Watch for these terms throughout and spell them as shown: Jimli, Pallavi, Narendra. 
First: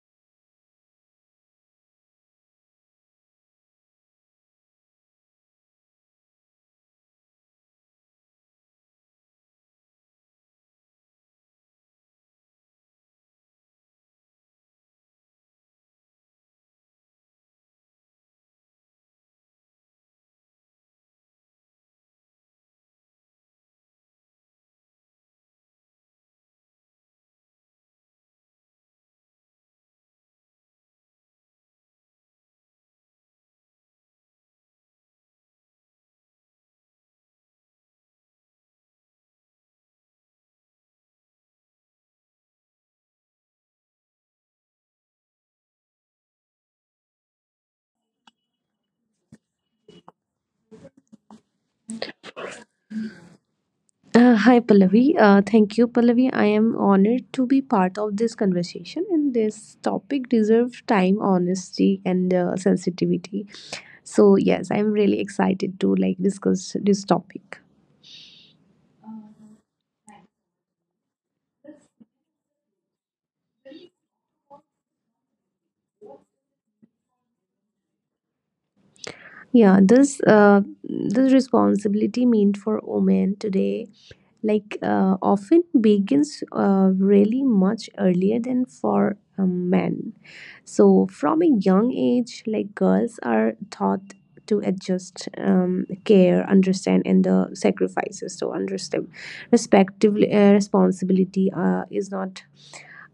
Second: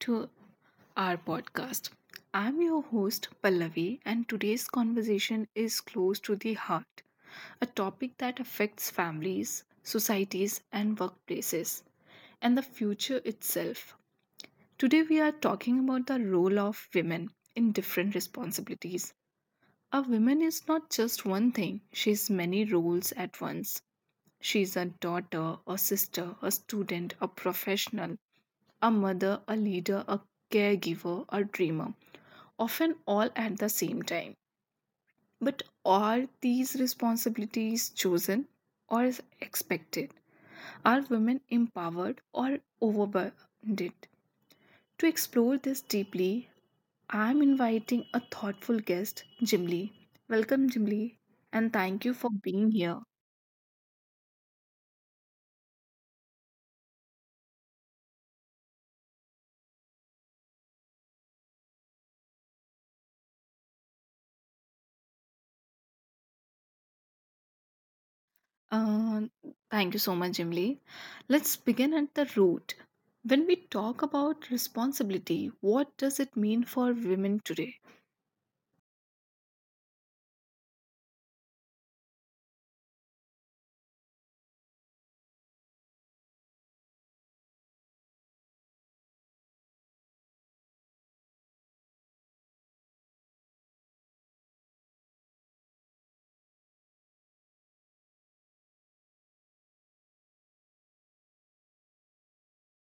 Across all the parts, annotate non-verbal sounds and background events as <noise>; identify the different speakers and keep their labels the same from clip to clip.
Speaker 1: to our podcast. I'm your host Pallavi and today's conversation is close to the heart, a topic that affects families, societies and workplaces and the future itself. Today we are talking about the role of women in different responsibilities. A woman is not just one thing, she's many roles at once. She's a daughter, a sister, a student, a professional, a mother, a leader, a caregiver, a dreamer, often all at the same time. But are these responsibilities chosen or expected? Are women empowered or overburdened? To explore this deeply, I am inviting a thoughtful guest, Jimli. Welcome, Jimli, and thank you for being here.
Speaker 2: Hi Pallavi. Thank you, Pallavi. I am honored to be part of this conversation, and this topic deserves time, honesty, and sensitivity. So yes, I'm really excited to like discuss this topic.
Speaker 1: Uh, Thank you so much, Emily. Let's begin at the root. When we talk about responsibility, what does it mean for women today?
Speaker 2: Yeah, this responsibility meant for women today, like often begins really much earlier than for men. So, from a young age, like girls are taught to adjust, care, understand, and the sacrifices. So, understand, respectively, responsibility is not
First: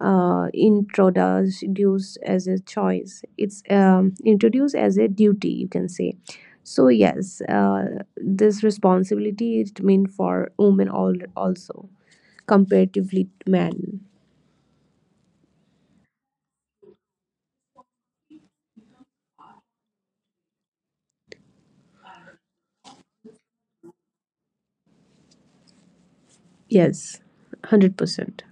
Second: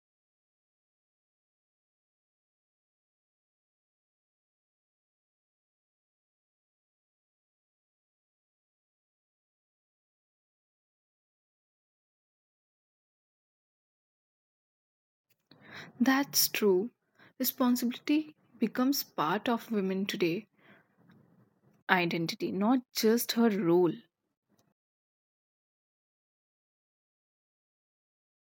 Speaker 2: introduced as a choice. It's introduced as a duty, you can say. So, yes, this responsibility is meant for women all also comparatively to men.
Speaker 1: That's true. Responsibility becomes part of women today identity, not just her role.
Speaker 2: Yes, 100%.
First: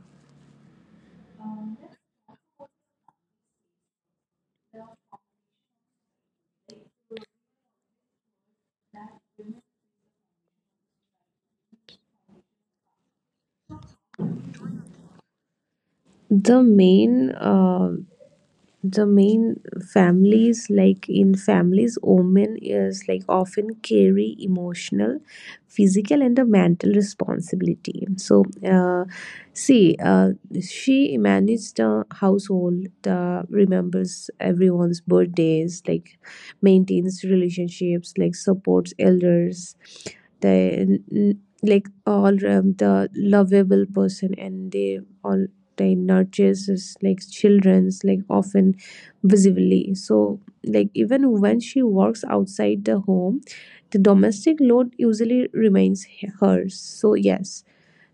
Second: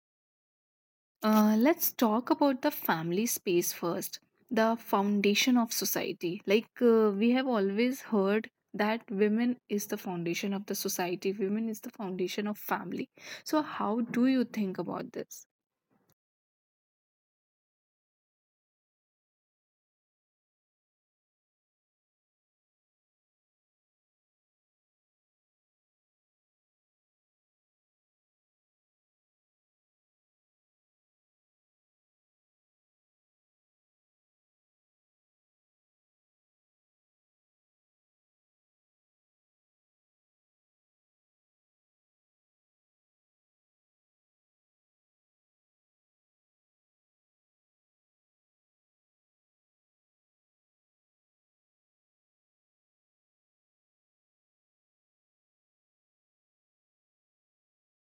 Speaker 1: Let's talk about the family space first, the foundation of society. Like we have always heard that women is the foundation of the society, women is the foundation of family. So, how do you think about this?
Speaker 2: The main uh, the main families, like in families, women is like often carry emotional, physical, and the mental responsibility. So, uh, see, she manages the household, the remembers everyone's birthdays, like maintains relationships, like supports elders. They, like all the lovable person, and they all, they nurtures is like children's, like often visibly. So, like, even when she works outside the home, the domestic load usually remains hers. So, yes.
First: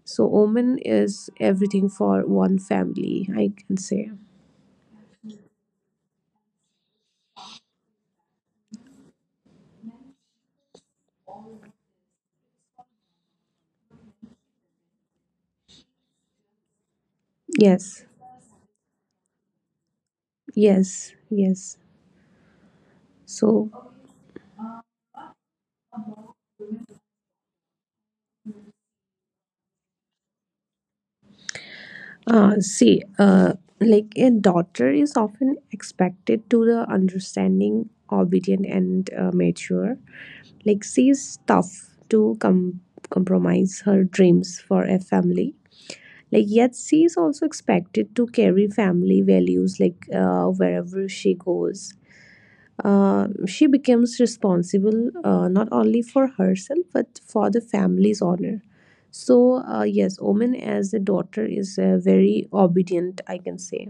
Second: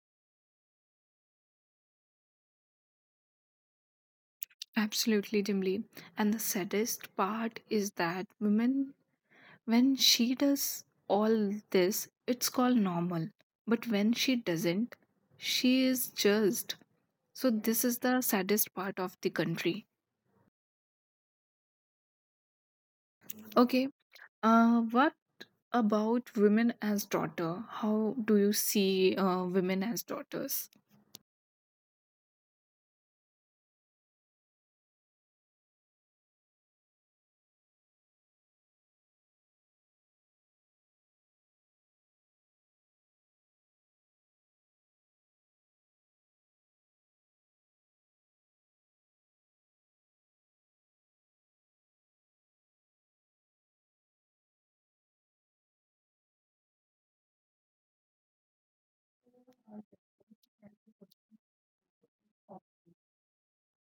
Speaker 2: So, woman is everything for one family, I can say.
Speaker 1: Absolutely, Dimly. And the saddest part is that women, when she does all this, it's called normal. But when she doesn't, she is just so this is
Speaker 2: Yes,
Speaker 1: the saddest part of the country.
Speaker 2: yes, yes. So,
Speaker 1: Okay, what about women as daughter? How do you see women as daughters?
Speaker 2: see, like a daughter is often expected to the understanding, obedient, and mature. Like she is tough to compromise her dreams for a family, like yet she is also expected to carry family values, like wherever she goes, she becomes responsible, not only for herself but for the family's honor. So, yes, woman as a daughter is very obedient, I can say.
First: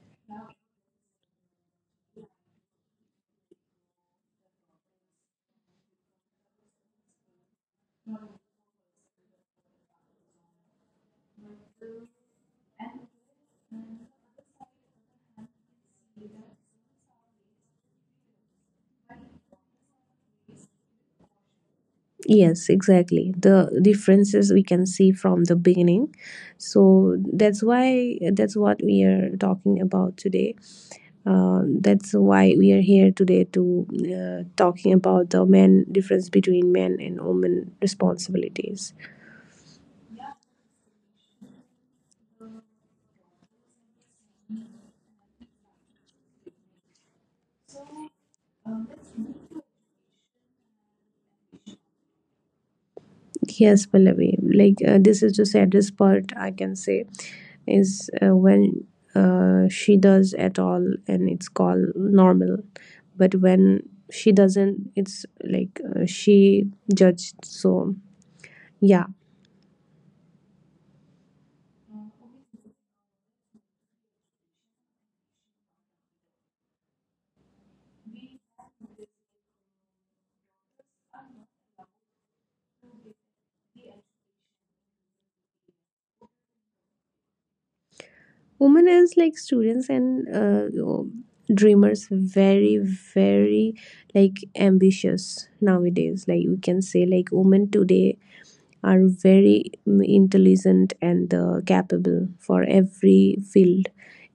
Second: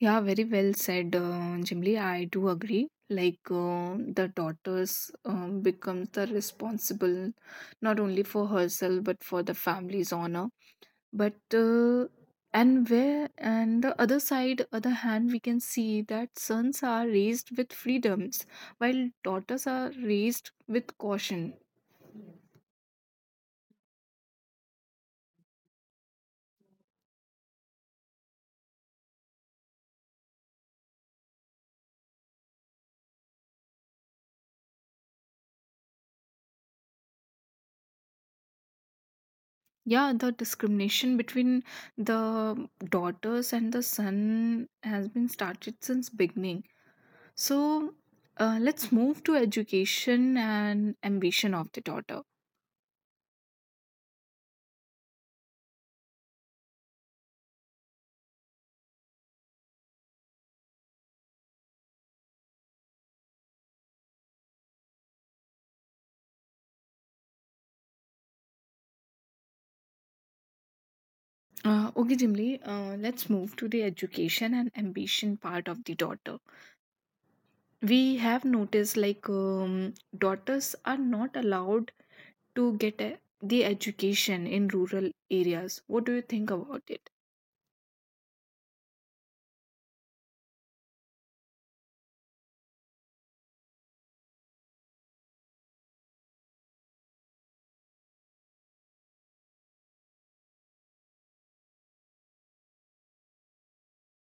Speaker 1: Yeah, very well said, Jimli. I do agree. Like the daughters becomes the responsible not only for herself but for the family's honor. But and where and the other side, other hand, we can see that sons are raised with freedoms while daughters are raised with caution.
Speaker 2: Yes, exactly, the differences we can see from the beginning. So that's what we are talking about today. That's why we are here today to, talking about the men difference between men and women responsibilities.
Speaker 1: Yeah, the discrimination between the daughters and the son has been started since beginning. So let's move to education and ambition of the daughter.
Speaker 2: Yes, Pallavi, like this is the saddest part, I can say, is when she does at all and it's called normal, but when she doesn't, it's like she judged. So yeah.
Speaker 1: Okay, Jimli, let's move to the education and ambition part of the daughter. We have noticed like daughters are not allowed to get a, the education in rural areas. What do you think about it?
Speaker 2: Women as like students and dreamers, very very like ambitious nowadays. Like we can say, like women today are very intelligent and capable for every field,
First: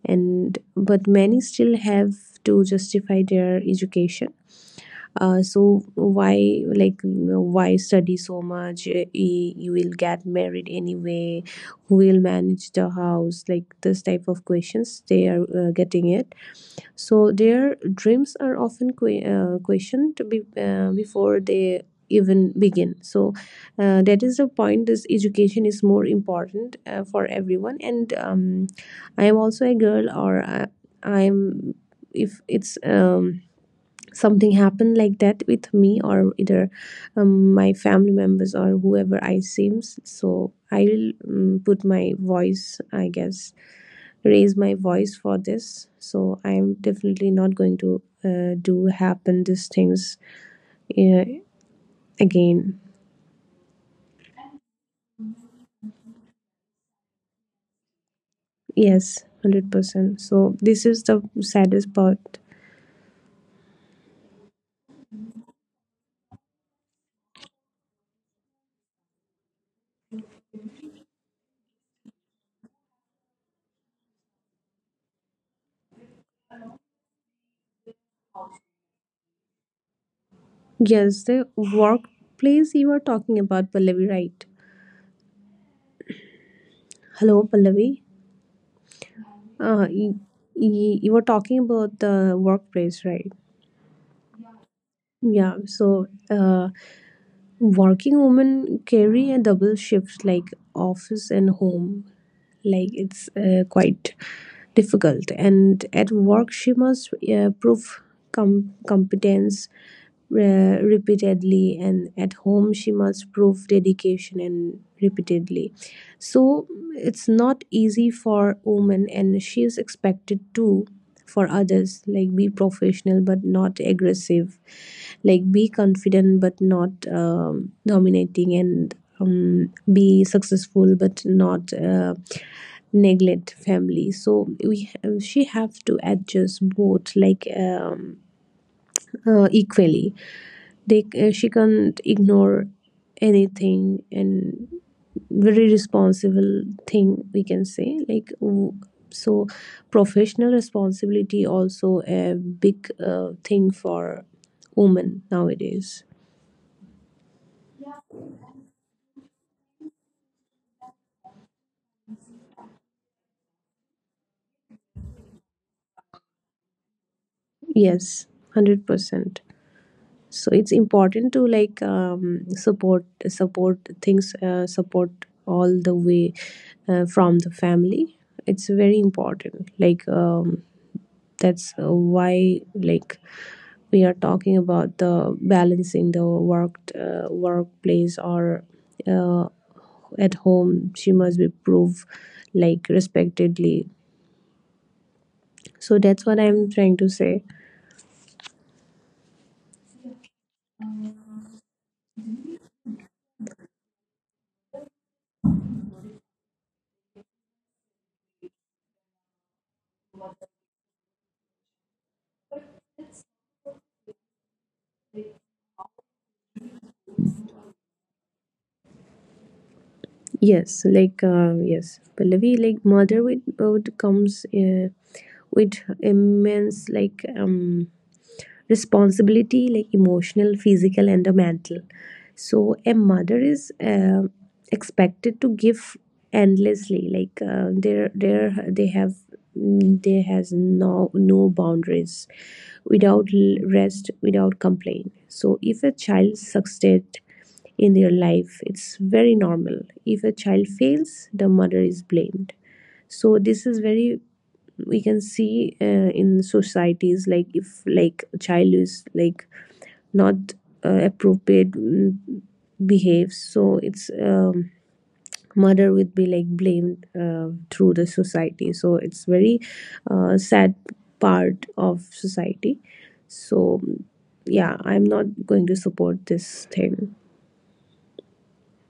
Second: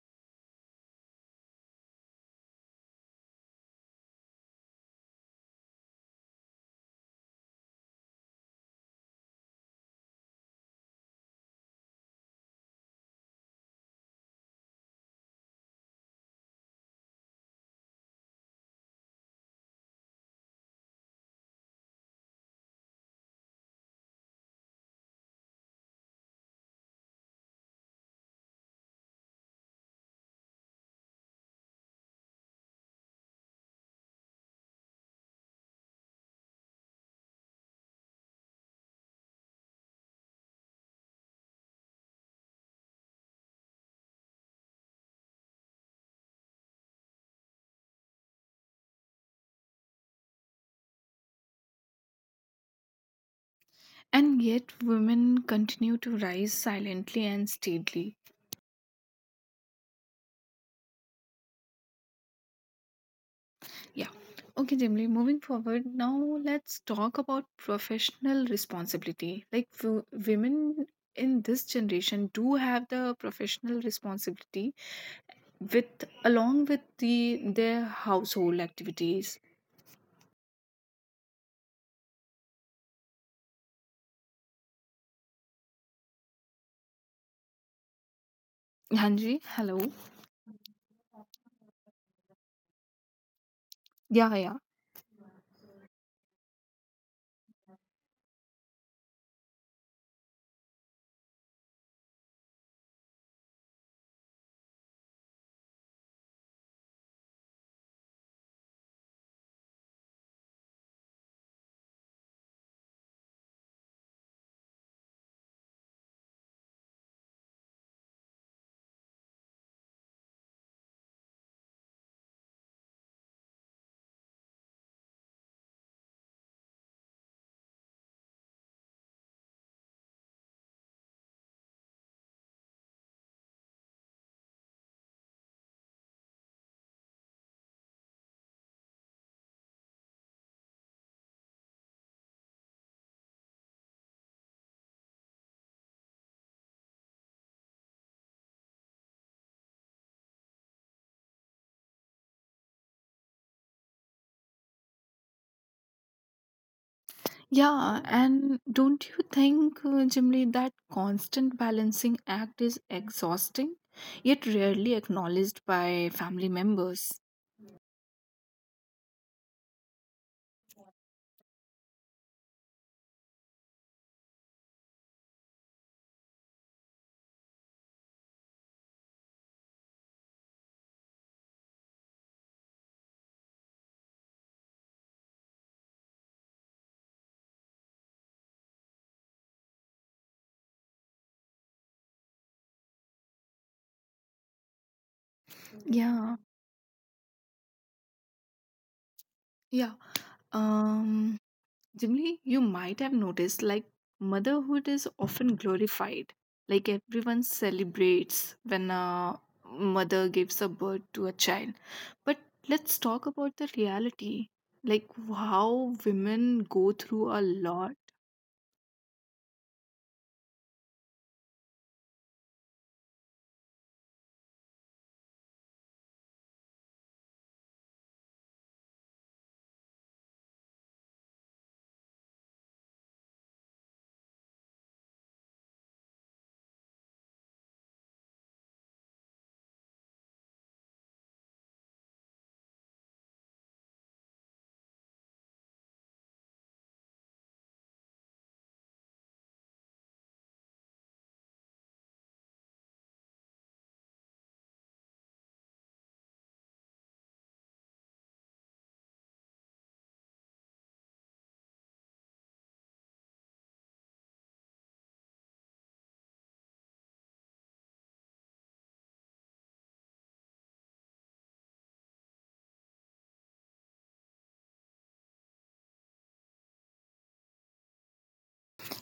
Speaker 2: and but many still have to justify their education. So why, like why study so much? You will get married anyway, who will manage the house? Like this type of questions they are getting it. So their dreams are often questioned to before they even begin. So that is the point, this education is more important for everyone. And I am also a girl, or I am, if it's something happened like that with me, or either my family members or whoever I seems, so I'll put my voice, I guess, raise my voice for this. So I'm definitely not going to do happen these things uh, again.
Speaker 1: And yet women continue to rise silently and steadily.
Speaker 2: Yes, 100%. So this is the saddest part.
Speaker 1: Yeah, okay, Jimly, moving forward now, let's talk about professional responsibility. Like women in this generation do have the professional responsibility with along with the their household activities.
Speaker 2: Yes, the workplace you are talking about, Pallavi, right? Hello, Pallavi.
Speaker 1: Hanji, hello.
Speaker 2: Uh, you, you were talking about the workplace, right?
Speaker 1: Yeah, yeah.
Speaker 2: Yeah, so working women carry a double shift, like office and home. Like it's quite difficult. And at work, she must prove competence repeatedly, and at home she must prove dedication and repeatedly. So it's not easy for women, and she is expected to, for others, like be professional but not aggressive, like be confident but not dominating, and be successful but not neglect family. So we, she have to adjust both, like equally. They, she can't ignore anything, and very responsible thing we can say, like so professional responsibility also a big thing for women nowadays.
Speaker 1: Yeah, and don't you think, Jimli, that constant balancing act is exhausting, yet rarely acknowledged by family members?
Speaker 2: Yes, 100%. So it's important to like support things, support all the way from the family. It's very important, like that's why, like we are talking about the balancing, the workplace, or uh, at home she must be proved like respectedly. So
Speaker 1: Yeah,
Speaker 2: that's what I'm trying to say.
Speaker 1: yeah. Um, Jimli, you might have noticed like motherhood is often glorified. Like everyone celebrates when a mother gives a birth to a child. But let's talk about the reality. Like how women go through a lot.
Speaker 2: Yes, like yes, Pallavi, like motherhood would comes with immense, like responsibility, like emotional, physical, and the mental. So a mother is expected to give endlessly. Like there, they have, they has no boundaries, without rest, without complaint. So if a child succeeds in their life, it's very normal. If a child fails, the mother is blamed. So this is very, we can see in societies, like if like a child is like not appropriate, behaves, so it's mother would be like blamed through the society. So it's very sad part of society. So yeah, I'm not going to support this thing.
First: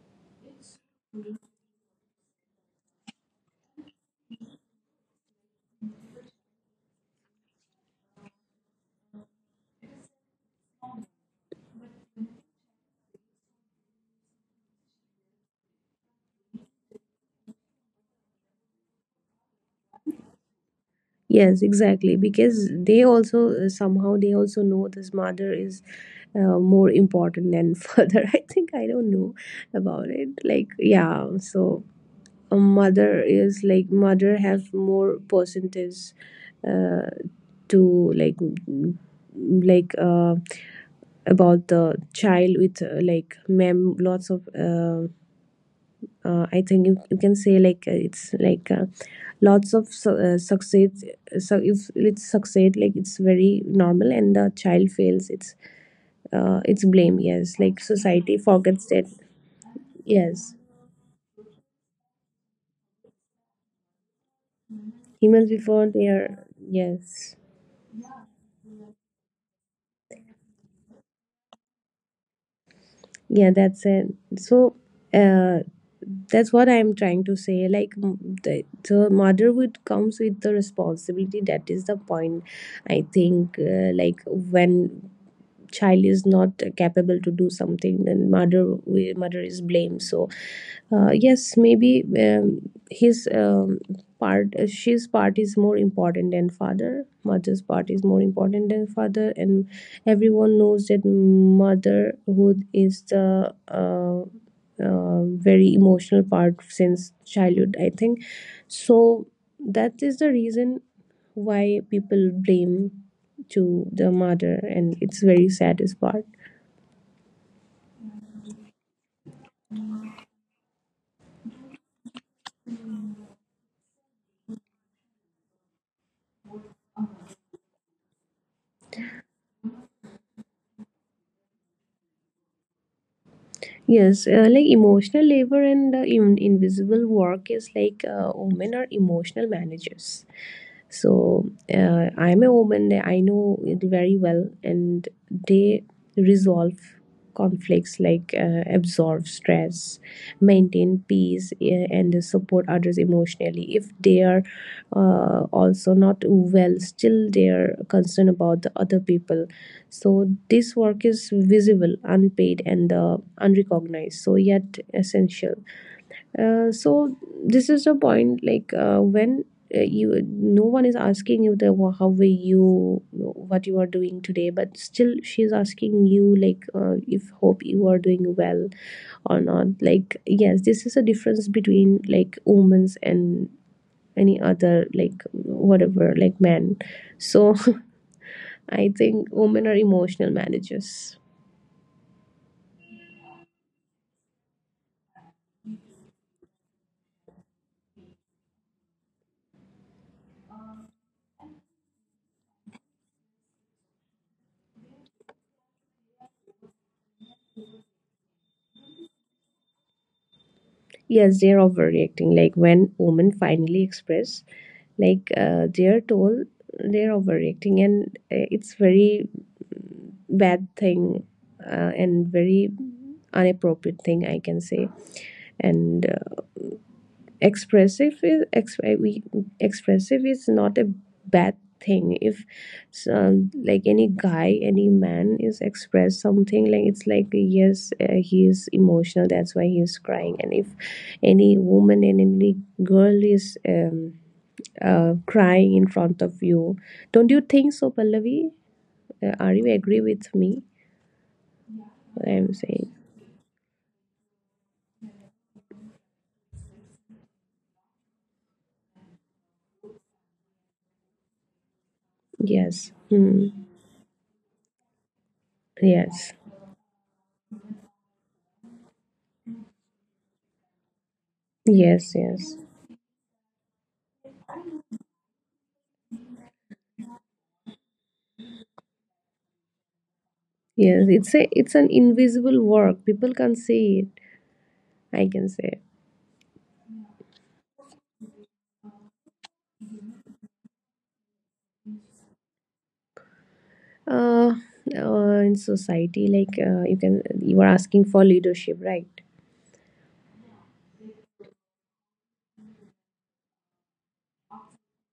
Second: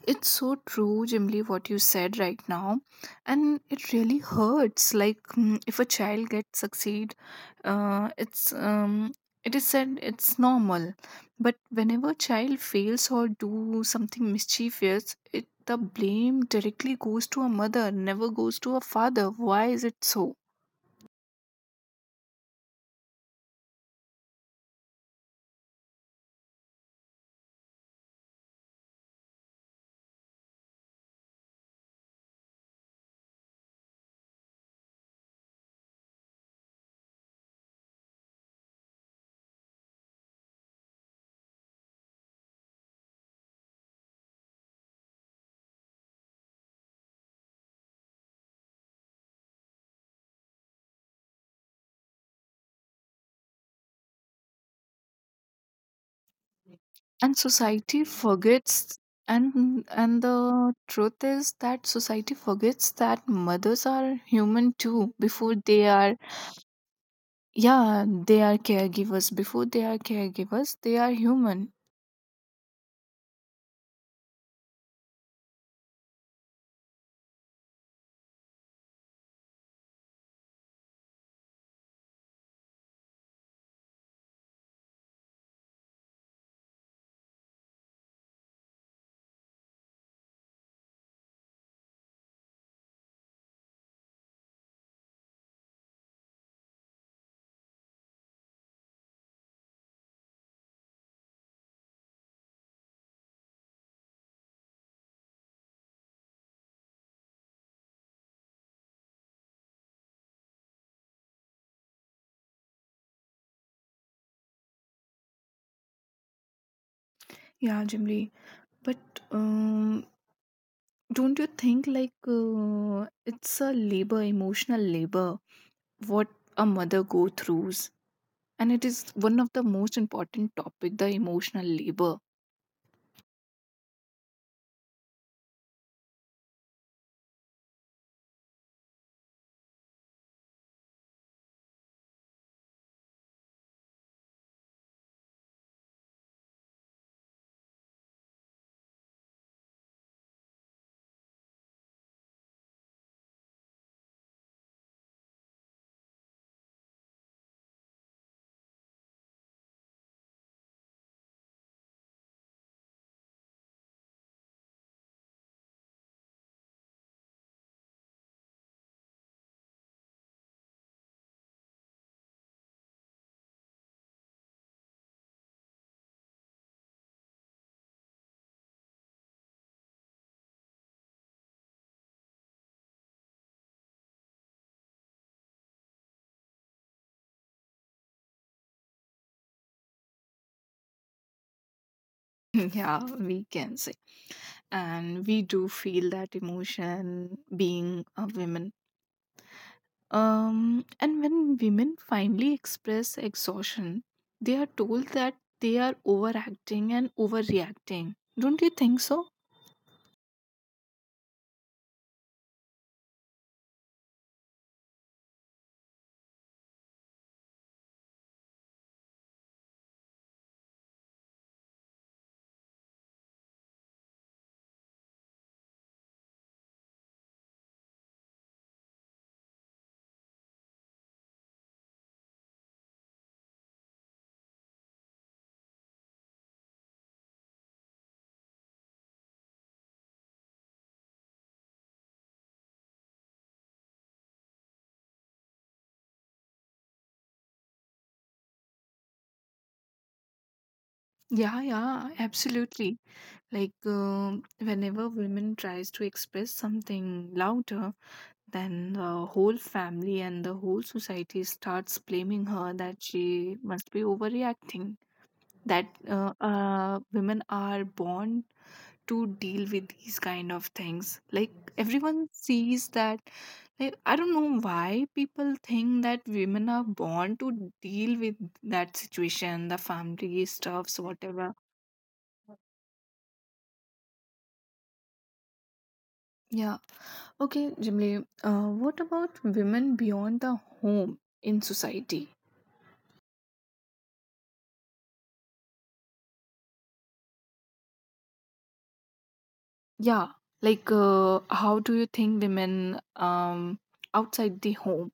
Speaker 1: It's so true, Jimly, what you said right now, and it really hurts. Like if a child gets succeed, uh, it's um, it is said it's normal, but whenever child fails or do something mischievous, it the blame directly goes to a mother, never goes to a father. Why is it so?
Speaker 2: Yes, exactly, because they also somehow they also know, this mother is more important than <laughs> father, I think. I don't know about it, like, yeah. So a mother is like, mother have more percentage uh, to like like about the child with like mem, lots of I think you can say like it's like lots of success. So if it's succeed, like it's very normal, and the child fails, it's blame.
Speaker 1: And
Speaker 2: Yes, like
Speaker 1: society
Speaker 2: society forgets
Speaker 1: forgets,
Speaker 2: that.
Speaker 1: and
Speaker 2: Yes,
Speaker 1: the truth is that society forgets that mothers are human too
Speaker 2: humans
Speaker 1: before
Speaker 2: before
Speaker 1: they
Speaker 2: they
Speaker 1: are.
Speaker 2: are. Yes.
Speaker 1: Yeah, they are caregivers before they are caregivers they are human.
Speaker 2: Yeah, that's it. So uh, that's what I'm trying to say, like the motherhood comes with the responsibility, that is the point. I think like when child is not capable to do something, then mother is blamed. So yes, maybe his, part, she's part is more important than father, mother's part is more important than father. And everyone knows that motherhood is the uh, very emotional part since childhood, I think. So that is the reason why people blame to the mother, and it's very saddest part.
Speaker 1: Yeah, Jimli. But Don't you think like it's a labor, emotional labor, what a mother go throughs, and it is one of the most important topic, the emotional labor.
Speaker 2: Yes, like emotional labor and invisible work is like women are emotional managers. So I'm a woman, I know it very well, and they resolve conflicts, like absorb stress, maintain peace, and support others emotionally. If they are also not well, still they are concerned about the other people. So this work is visible, unpaid, and unrecognized, so yet essential. So this is the point, like when you, no one is asking you the how were you, what you are doing today, but still she's asking you, like if hope you are doing well or not. Like yes, this is a difference between like omens and any other, like whatever, like men. So <laughs> I think women are emotional managers.
Speaker 1: <laughs> Yeah, we can say. And we do feel that emotion being a woman. Um, and when women finally express exhaustion they are told that they are overacting and overreacting. Don't you think so?
Speaker 2: Yes, they're overreacting, like when women finally express, like they're told they're overreacting, and it's very bad thing, and very inappropriate thing, I can say. And expressive is, ex- we expressive is not a bad thing. If some, like any guy, any man is express something, like it's like yes, he is emotional, that's why he is crying. And if any woman and any girl is crying in front of you. Don't you think so, Pallavi? Are you agree with me?
Speaker 1: Yeah, yeah,
Speaker 2: What I'm saying.
Speaker 1: absolutely. Like whenever women tries to express something louder, then the whole family and the whole society starts blaming her
Speaker 2: Yes.
Speaker 1: that
Speaker 2: Hmm.
Speaker 1: she must be overreacting, that
Speaker 2: Yes.
Speaker 1: women are born to deal with these kind of things. Like
Speaker 2: Yes.
Speaker 1: everyone
Speaker 2: Yes.
Speaker 1: sees that. Like, I don't know why people think that women are born to deal with that situation, the family stuffs
Speaker 2: Yes. It's a
Speaker 1: whatever.
Speaker 2: it's an invisible work. People can not see it. I can say.
Speaker 1: Yeah, okay, Jimly, what about women beyond the home in society?
Speaker 2: Uh, in society, like you are asking for leadership, right?
Speaker 1: Yeah, like how do you think women outside the home?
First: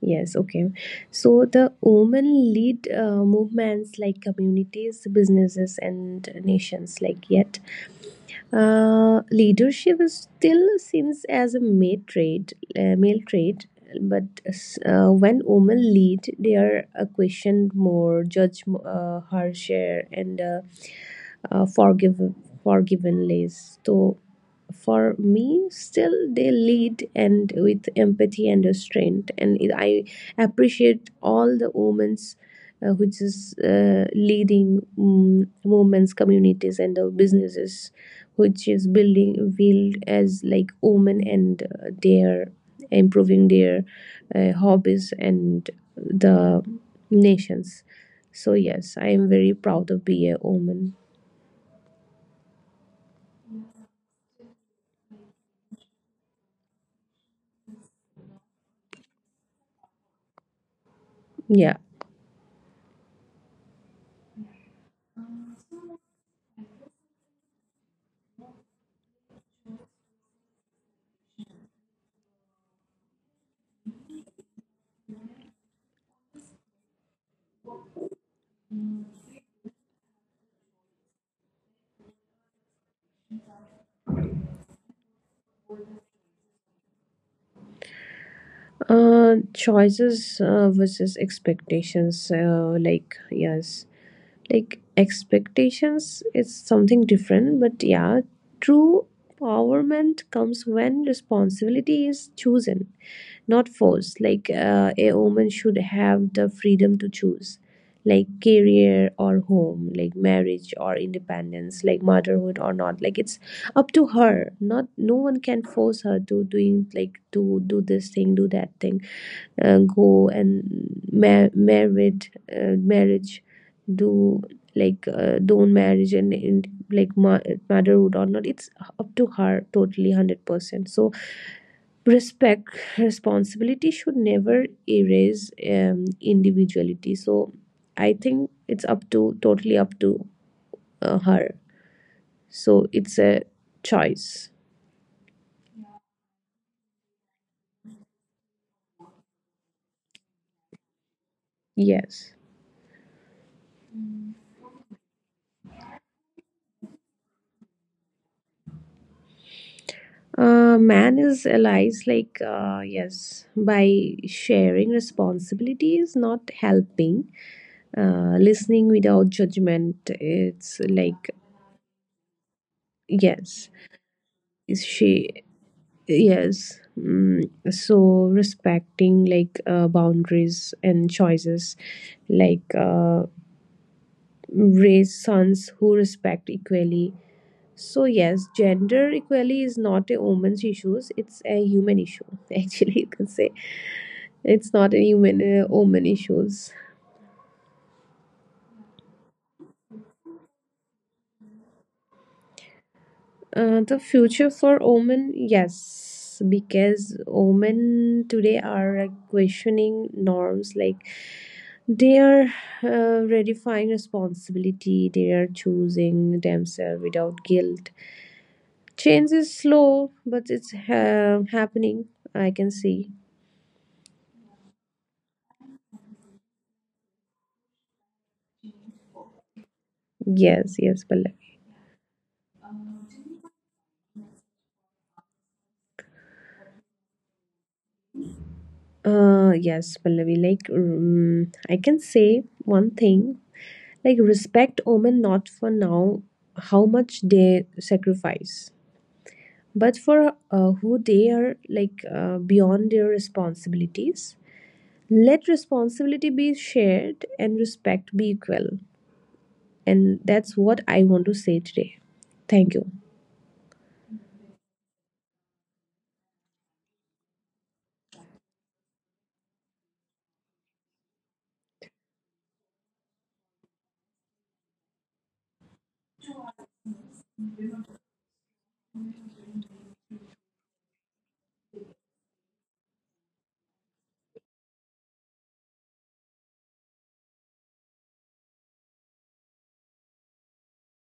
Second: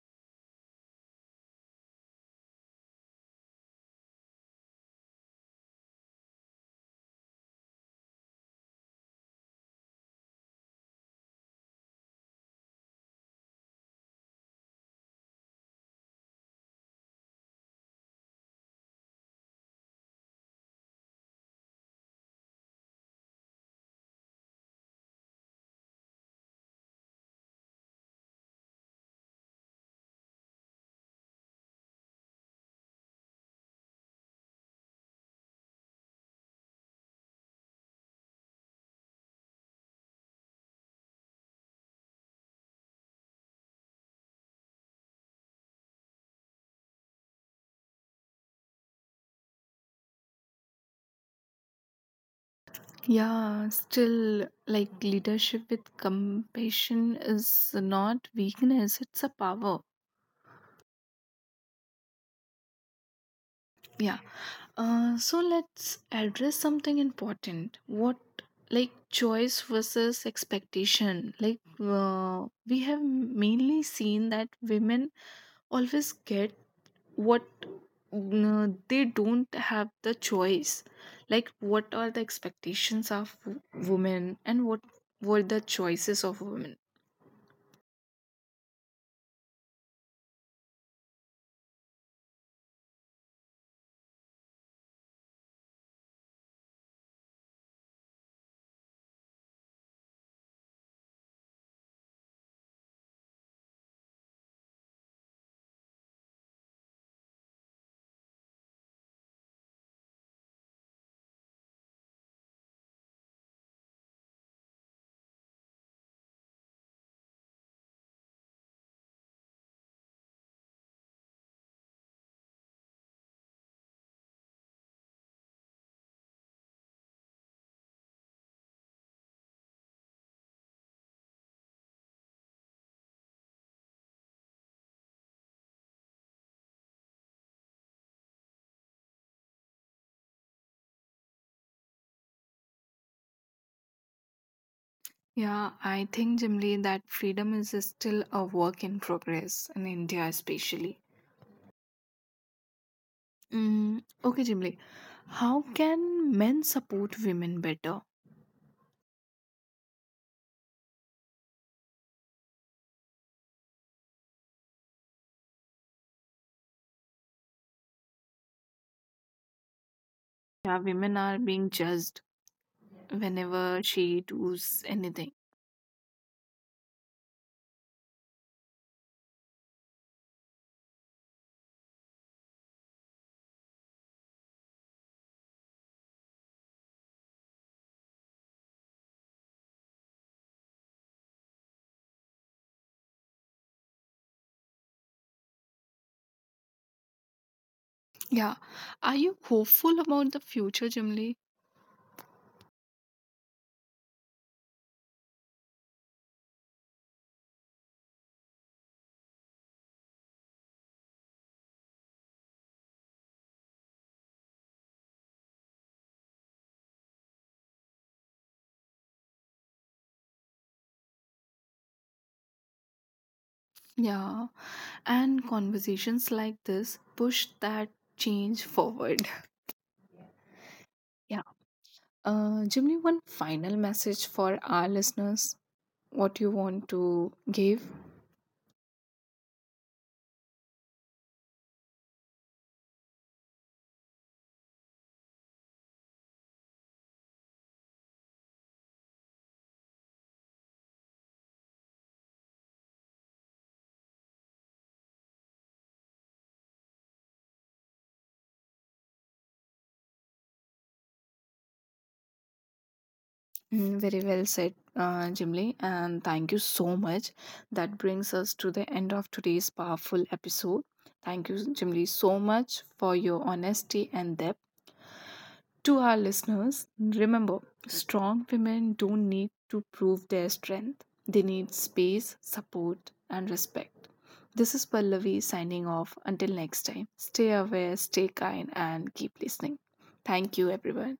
Speaker 2: Yes, okay. So the women lead movements, like communities, businesses, and nations. Like yet, leadership is still seen as a male trait, but when women lead, they are questioned more, judged harsher, and uh, forgive forgiven less. So for me, still they lead, and with empathy and restraint. And I appreciate all the women's, which is leading women's communities and the businesses, which is build as like women, and their improving their hobbies and the nations. So yes, I am very proud of being a woman.
Speaker 1: Yeah, still, like leadership with compassion is not weakness, it's a power.
Speaker 2: Yeah.
Speaker 1: Yeah. So let's address something important. What, like, choice versus expectation? Like, we have mainly seen that women always get what they don't have the choice. Like, what are the expectations of women and what were the choices of women?
Speaker 2: Choices versus expectations. Like yes, like expectations is something different, but yeah, true empowerment comes when responsibility is chosen, not forced. Like a woman should have the freedom to choose, like career or home, like marriage or independence, like motherhood or not. Like it's up to her. Not no one can force her to doing, like to do this thing, do that thing, go and married, marriage, do, like don't marriage, and like motherhood or not, it's up to her totally 100%. So respect, responsibility should never erase individuality. So I think it's up to totally up to her. So it's a choice.
Speaker 1: Yeah, I think, Jimly, that freedom is still a work in progress in India, especially.
Speaker 2: Yes.
Speaker 1: Mm, okay, Jimly, how can men support women better?
Speaker 2: Man is allies, like yes, by sharing responsibilities, not helping, listening without judgment.
Speaker 1: Yeah,
Speaker 2: It's
Speaker 1: women
Speaker 2: like,
Speaker 1: are being judged
Speaker 2: yes,
Speaker 1: whenever she does
Speaker 2: is she.
Speaker 1: anything.
Speaker 2: Yes, so respecting, like boundaries and choices, like raise sons who respect equally. So yes, gender equality is not a woman's issues, it's a human issue. <laughs> Actually, you can say it's not a human woman issues.
Speaker 1: Yeah, are you hopeful about the future, Jimly?
Speaker 2: The future for women, yes, because women today are questioning norms, like they are redefining responsibility. They are choosing themselves without guilt. Change is slow, but it's happening. I can see.
Speaker 1: Yeah, and conversations like this push that change forward. <laughs>
Speaker 2: Yes, yes, Pallavi.
Speaker 1: Yeah. Jimly, one final message for our listeners. What you want to give?
Speaker 2: Yes, Pallavi. Like, I can say one thing. Like, respect women not for now how much they sacrifice, but for who they are. Like, beyond their responsibilities. Let responsibility be shared and respect be equal. And that's what I want to say today. Thank you.
Speaker 1: Mm, very well said, Jimli, and thank you so much. That brings us to the end of today's powerful episode. Thank you, Jimli, so much for your honesty and depth. To our listeners, remember strong women don't need to prove their strength, they need space, support, and respect. This is Pallavi signing off. Until next time, stay aware, stay kind, and keep listening. Thank you, everyone.